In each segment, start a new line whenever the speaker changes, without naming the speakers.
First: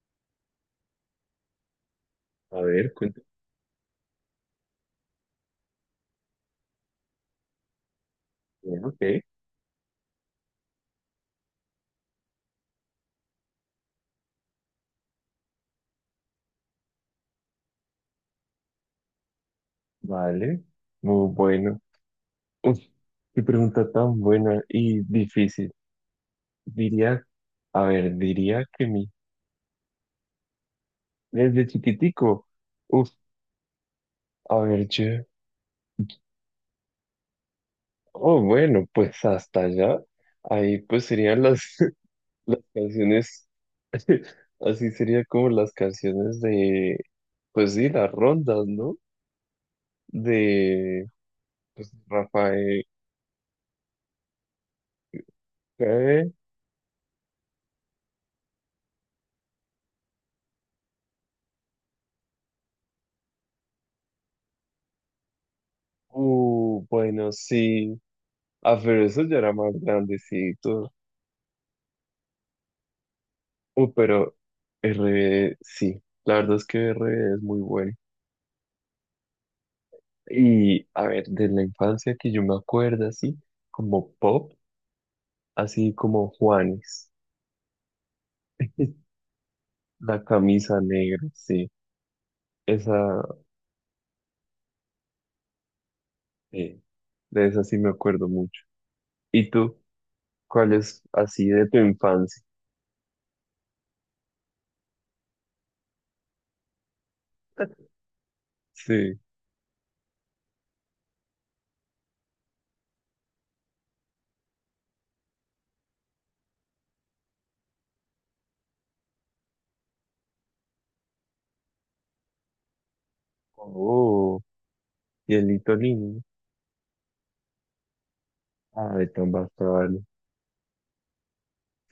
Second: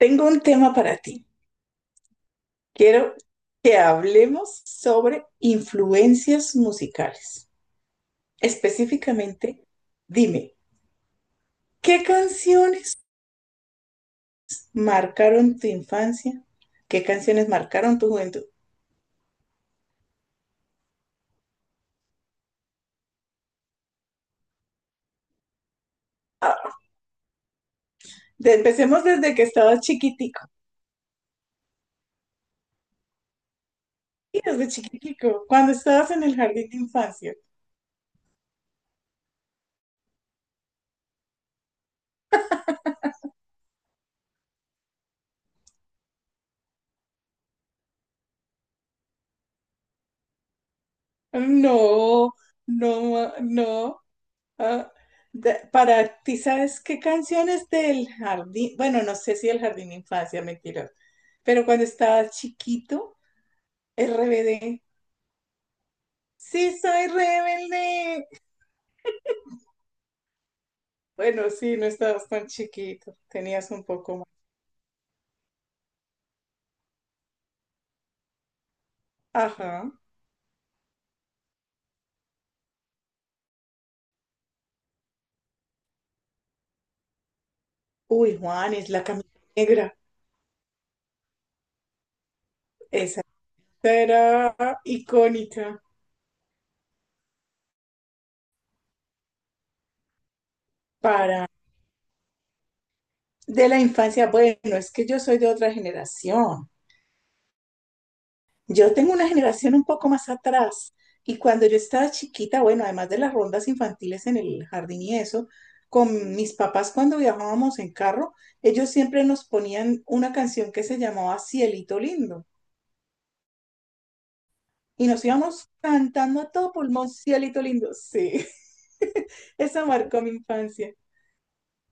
Tengo un tema para ti.
A ver,
Quiero
cuéntame.
que hablemos sobre influencias musicales.
Ok,
Específicamente, dime, ¿qué canciones marcaron tu infancia? ¿Qué canciones marcaron tu juventud?
vale. Muy bueno. Uf, qué pregunta tan buena y difícil.
Ah,
Diría, a ver, diría que
Empecemos
mi,
desde que estabas chiquitico.
desde chiquitico. Uf,
Sí,
a
desde
ver, yo.
chiquitico, cuando estabas en el jardín de infancia.
Oh, bueno, pues hasta allá. Ahí pues serían las, las canciones, así sería como las canciones de, pues sí, las rondas, ¿no? De, pues,
No,
Rafael.
no, no. Ah, para
¿Qué?
ti, ¿sabes qué canciones del jardín? Bueno, no sé si el jardín de infancia, mentira. Pero cuando estaba chiquito, RBD. Sí, soy
Bueno, sí.
rebelde.
Ah, pero eso ya era más grandecito.
Bueno, sí, no estabas tan chiquito. Tenías un poco más.
Pero RBD, sí, la verdad es que RBD es muy bueno.
Ajá.
Y a ver, de la infancia que yo me acuerdo así, como pop, así como Juanes,
Uy, Juan, es la camisa negra.
la camisa negra, sí,
Esa
esa,
era icónica
sí, de esa sí me acuerdo mucho. ¿Y tú? ¿Cuál es
para
así de tu infancia?
de la infancia. Bueno, es que yo soy de otra generación. Yo tengo
Sí.
una generación un poco más atrás y cuando yo estaba chiquita, bueno, además de las rondas infantiles en el jardín y eso, con mis papás cuando viajábamos en carro, ellos siempre nos ponían una canción que se llamaba Cielito Lindo
Oh,
y nos íbamos
hielito lindo.
cantando a todo pulmón, Cielito Lindo, sí,
Ah, de tan
esa
bastante.
marcó mi infancia,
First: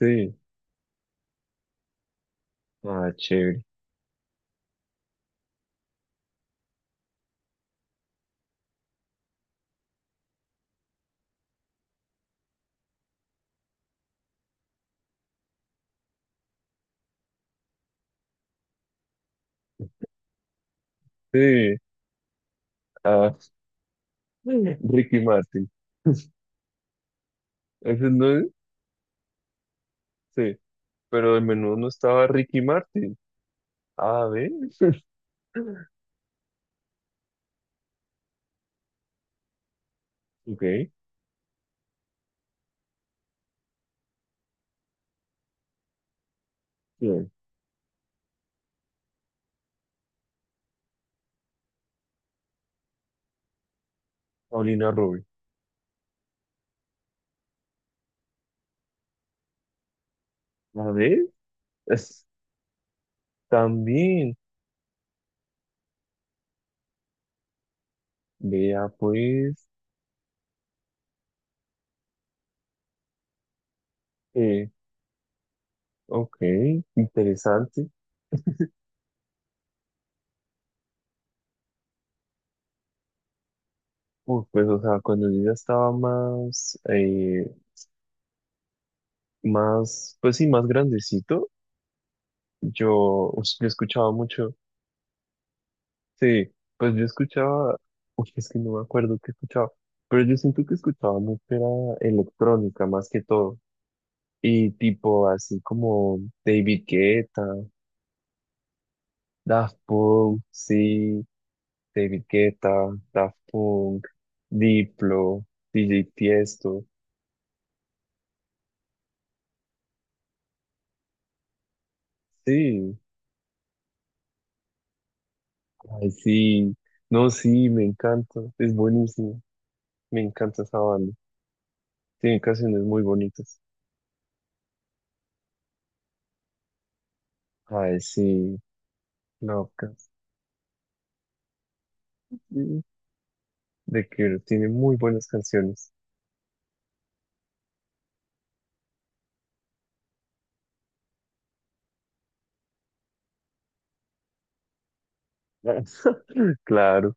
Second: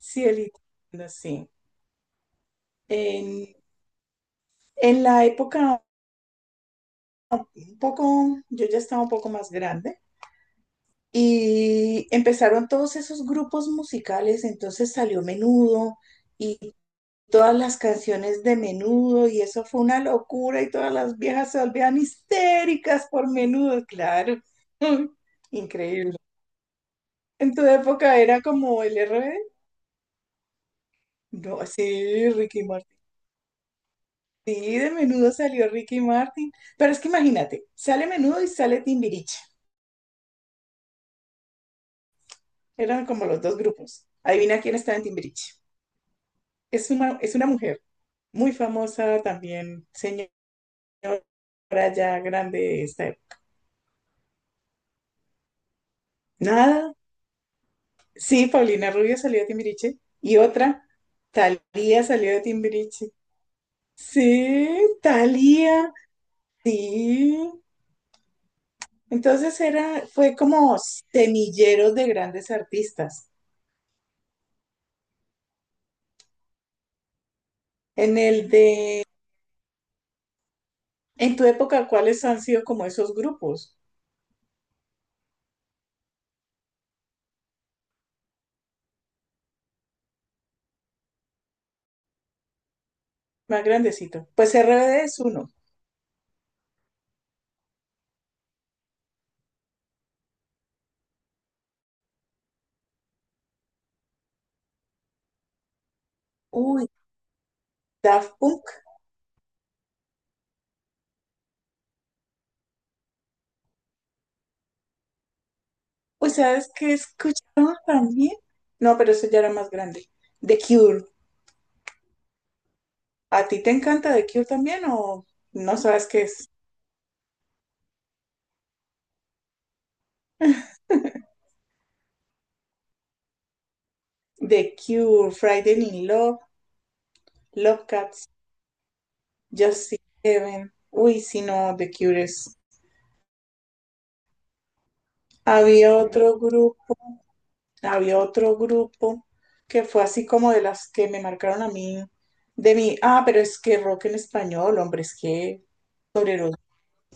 Sí.
Lindo, sí.
Ah,
En,
chévere.
en la época un poco, yo ya estaba un poco más grande. Y empezaron todos esos grupos musicales, entonces salió Menudo y todas las canciones de Menudo y eso fue una locura y todas las viejas se
Sí.
volvían histéricas por
Ah,
Menudo, claro.
Ricky Martin.
Increíble. ¿En tu época
Ese no
era
es,
como el RBD?
sí, pero el
No,
menú no estaba
sí,
Ricky
Ricky Martin.
Martin. A ver,
Sí, de Menudo salió Ricky Martin. Pero es que imagínate, sale Menudo y sale Timbiriche.
ok,
Eran como los dos grupos. Adivina quién estaba en Timbiriche. Es una,
bien.
es una mujer. Muy famosa también, señora ya grande de esta época.
Paulina Rubio.
Nada, sí, Paulina Rubio salió de Timbiriche. Y otra,
A ver,
Thalía
es-
salió de Timbiriche.
también,
Sí, Thalía, sí.
vea
Entonces
pues,
fue como semilleros de grandes artistas.
eh, ok, interesante.
En el de, en tu época, ¿cuáles han sido como esos grupos
Uf, pues, o sea, cuando yo ya estaba más, pues sí, más grandecito, pues,
más
yo escuchaba
grandecitos?
mucho,
Pues RBD es uno.
sí, pues yo escuchaba, uy, es que no me acuerdo qué escuchaba, pero yo siento que escuchaba mucho era electrónica más que todo. Y tipo así como David
Uy,
Guetta,
Daft Punk.
Daft Punk, sí, David Guetta, Daft Punk, Diplo, DJ
Uy, ¿sabes
Tiesto,
qué escuchaba también? No, pero eso ya era más grande. The Cure.
sí,
¿A ti te encanta The Cure también o no sabes
ay
qué es?
sí, no, sí, me encanta, es buenísimo, me encanta esa banda, tiene canciones muy bonitas,
The Cure, Friday in Love, Love
ay sí,
Cats, Just See
Lovecats,
Heaven. Uy, si no, The Cure es.
sí, The Cure tiene muy buenas canciones,
Había otro grupo, Había otro grupo que fue así como de las que me marcaron a mí, de mí. Ah, pero es que rock en español, hombre, es que sobre los
claro,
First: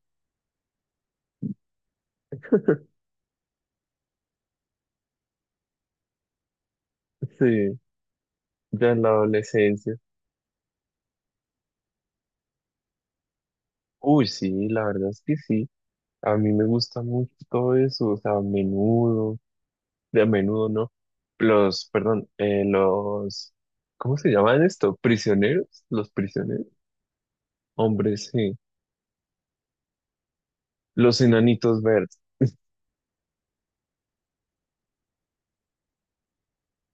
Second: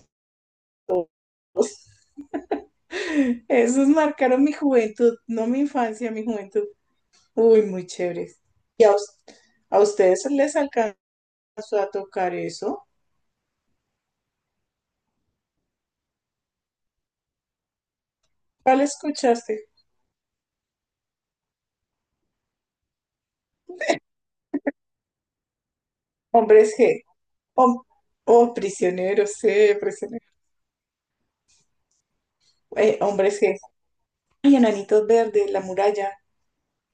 dos. Esos marcaron mi juventud, no mi infancia, mi juventud. Uy,
sí,
muy chévere. ¿Y
ya
a,
en la
us- ¿A
adolescencia,
ustedes les alcanzó a tocar eso?
uy sí, la verdad es que sí. A mí me gusta mucho todo eso, o sea, a
¿Cuál
menudo,
escuchaste?
de a menudo, ¿no? Los, perdón, los, ¿cómo se llaman esto? ¿Prisioneros? ¿Los prisioneros?
Hombres G. Hom-
Hombres,
oh,
sí.
prisioneros, sí, prisioneros.
Los enanitos verdes.
Hombres G. Y Enanitos Verdes, La Muralla,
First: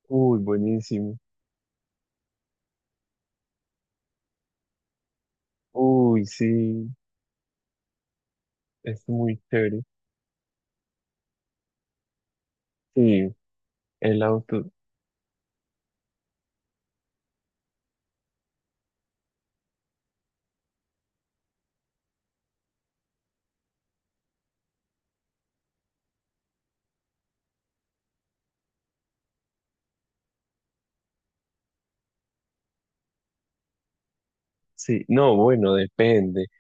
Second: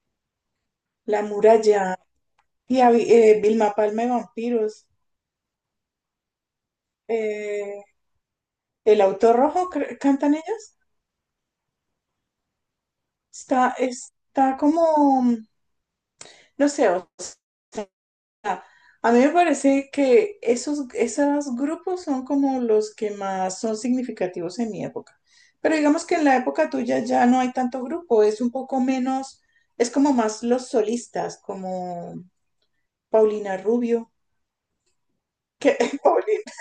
Uy, buenísimo.
La Muralla. Vilma Palma y Vampiros.
Uy, sí,
Eh, El
es
Auto
muy
Rojo,
chévere.
¿cantan ellos?
Sí,
Está,
el
está
auto,
como, no sé. A mí me parece que esos grupos son como los que más son significativos en mi época. Pero digamos que en la época tuya ya no hay tanto grupo, es un poco menos, es como más los solistas, como Paulina Rubio,
sí. No,
que
bueno, depende.
Paulina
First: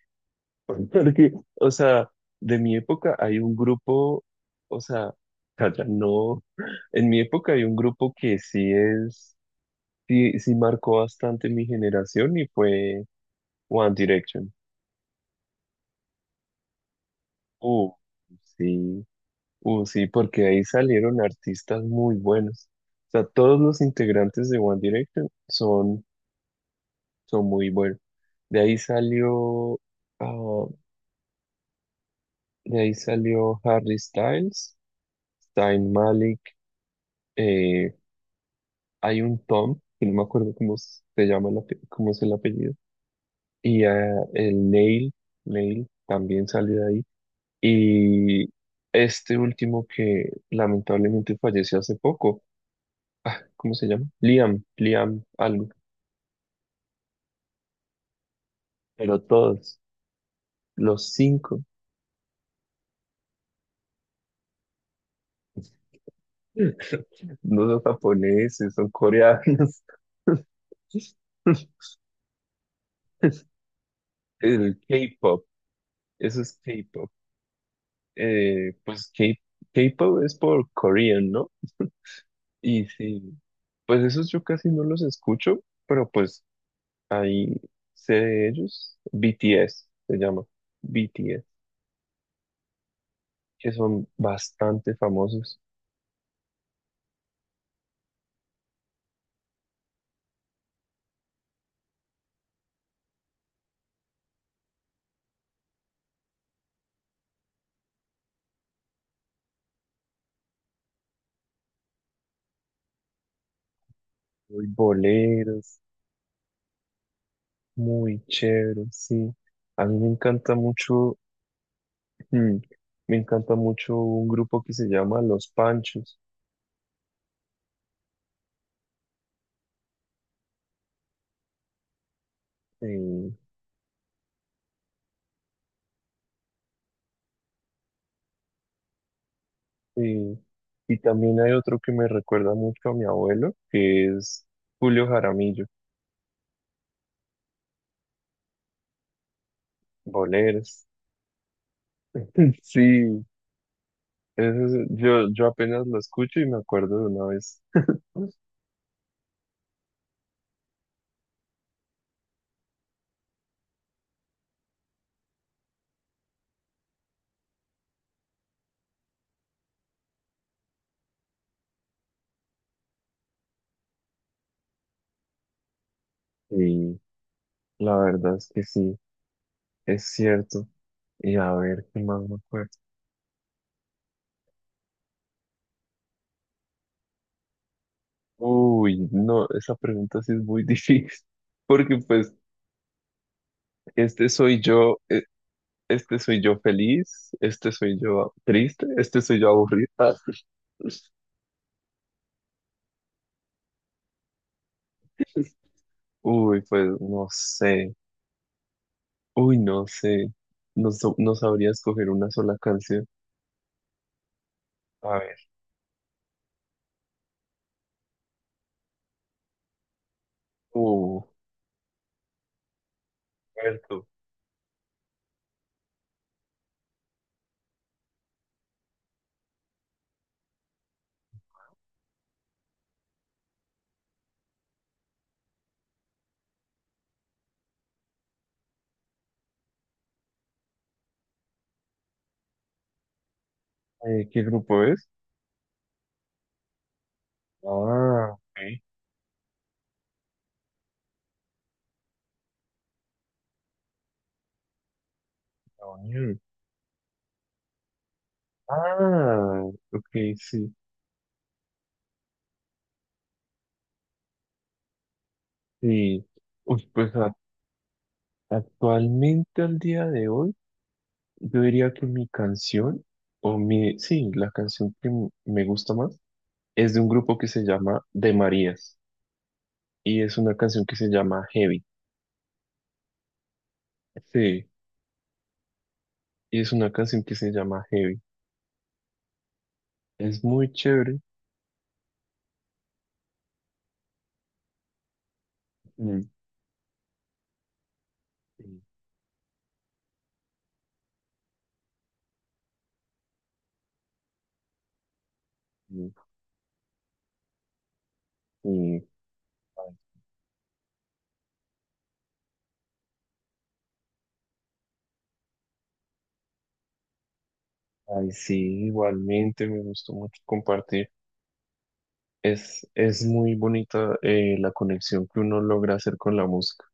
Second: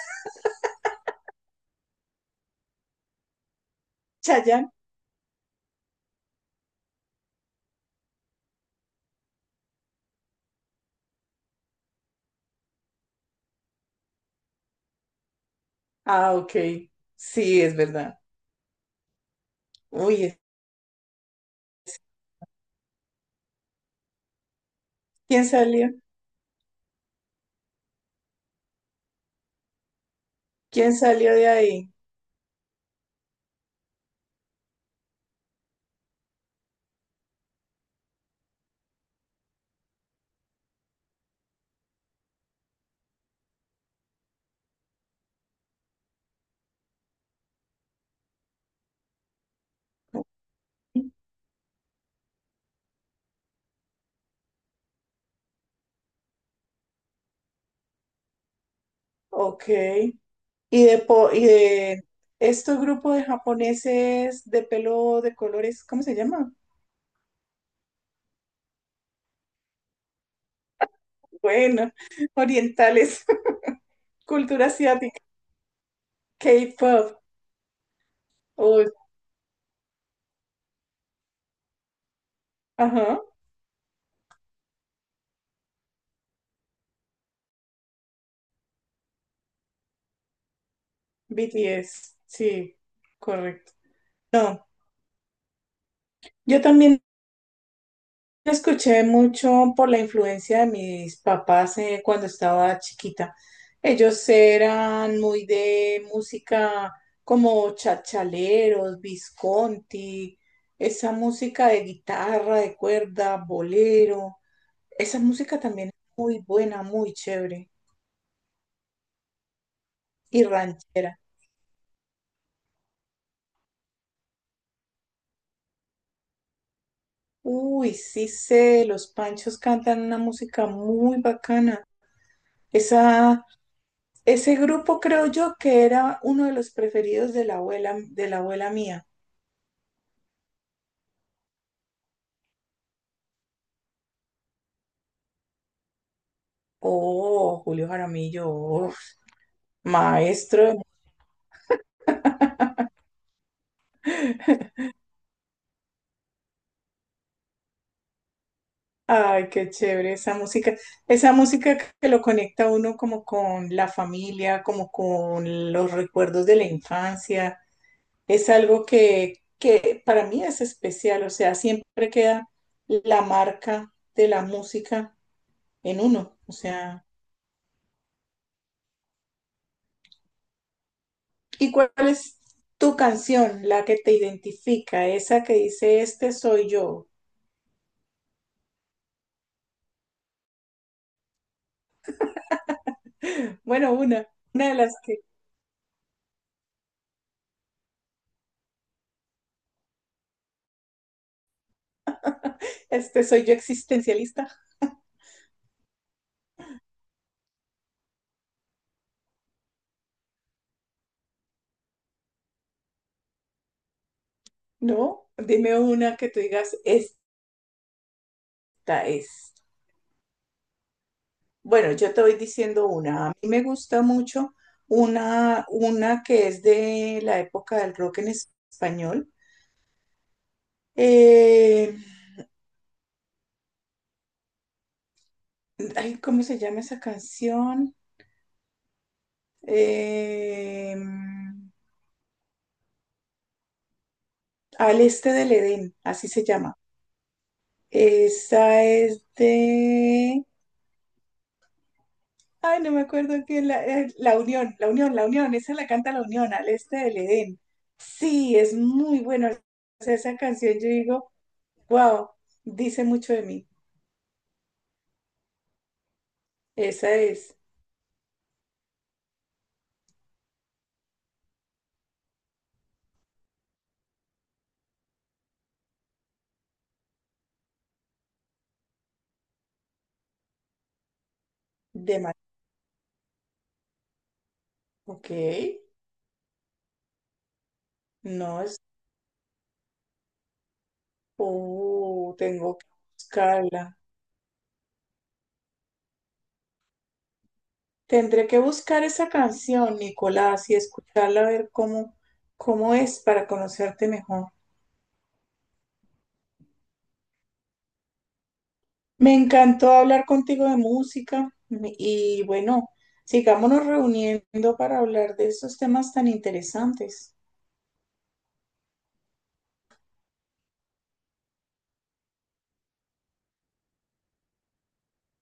Porque, o sea, de mi época hay un grupo,
Chayanne.
o sea, calla, no. En mi época hay un grupo que sí es. Sí, sí marcó bastante mi generación y fue One Direction.
Ah, ok. Sí, es
Uh,
verdad.
sí, sí,
Uy,
porque ahí salieron artistas muy buenos. O sea, todos los integrantes de One Direction
¿quién salió?
son, muy buenos. De ahí salió, ah,
¿Quién salió de ahí?
de ahí salió Harry Styles, Zayn Malik, eh, hay un Tom, que no me acuerdo cómo se llama, cómo es el apellido, y ah, el Neil también salió de ahí. Y este último que lamentablemente falleció hace poco, ah, ¿cómo se llama? Liam algo, pero
Ok.
todos, los
¿Y
cinco,
de estos grupos de japoneses de pelo de colores, cómo se llama?
no son japoneses, son coreanos.
Bueno, orientales, cultura
El
asiática,
K-pop, eso es K-pop.
K-pop, oh,
Pues K-pop es por Korean, ¿no? Y
ajá,
sí, pues esos yo casi no los escucho, pero pues ahí sé de ellos. BTS se llama, BTS.
BTS, sí,
Que
correcto.
son
No,
bastante famosos,
yo también lo escuché mucho por la influencia de mis papás cuando estaba chiquita. Ellos eran muy de música como chachaleros, Visconti, esa música de guitarra, de cuerda, bolero.
muy
Esa música
boleros,
también es muy buena, muy chévere
muy chéveres, sí. A mí me
y
encanta mucho,
ranchera.
mm, me encanta mucho un grupo que se llama Los Panchos.
Uy, sí sé, los Panchos cantan una música muy bacana.
eh,
Esa, Ese grupo creo yo que era uno de los preferidos de la abuela mía.
eh, y también hay otro que me recuerda mucho a mi abuelo, que es Julio Jaramillo,
Oh, Julio Jaramillo, oh, maestro.
boleros. Sí, yo apenas lo escucho y me acuerdo de una vez.
Ay, qué chévere esa música. Esa música que lo conecta a uno como con la familia, como con los recuerdos de la infancia. Es algo que para mí es especial, o sea, siempre queda la marca de la música en uno. O
Y
sea,
la verdad es que sí, es cierto. Y a
¿y
ver,
cuál
¿qué más me
es
acuerdo?
tu canción, la que te identifica, esa que dice, este soy yo?
Uy, no, esa pregunta sí es muy difícil, porque pues
Bueno,
este soy
una de las
yo,
que,
este soy yo feliz, este soy yo triste, este soy yo aburrido. Ah,
este soy yo existencialista,
uy, pues no sé, uy, no sé, no, no sabría escoger una sola canción. A
¿no?
ver,
Dime una que tú digas, esta es.
uh,
Bueno, yo te voy diciendo una. A mí me gusta
Alberto.
mucho una que es de la época del rock en español. Eh, Ay, ¿cómo se llama esa canción? Eh,
¿Qué grupo
Al
es?
este del Edén, así se llama.
Ah, ok,
Esa es de... Ay, no me acuerdo qué la, la Unión, esa la canta la
Junior.
Unión, al este del Edén. Sí, es muy bueno.
Ah,
O
ok,
sea, esa
sí,
canción yo digo, wow, dice mucho de mí.
sí. Uy,
Esa
pues
es
actualmente al día de hoy. Yo diría que mi canción, o mi, sí, la canción que me gusta más, es de un grupo que se llama De Marías. Y es una canción que se llama Heavy.
de Ma-
Sí,
Ok,
y es una canción que se llama Heavy.
no es...
Es muy chévere.
Tengo que buscarla.
Mm.
Tendré que
Y,
buscar esa canción, Nicolás, y escucharla a ver cómo, cómo es para conocerte mejor.
y- y,
Me encantó hablar contigo de y bueno, sigámonos reuniendo para hablar de esos temas tan interesantes.
ay, sí, igualmente me gustó mucho compartir. Es muy bonita, la conexión que uno logra hacer con la música.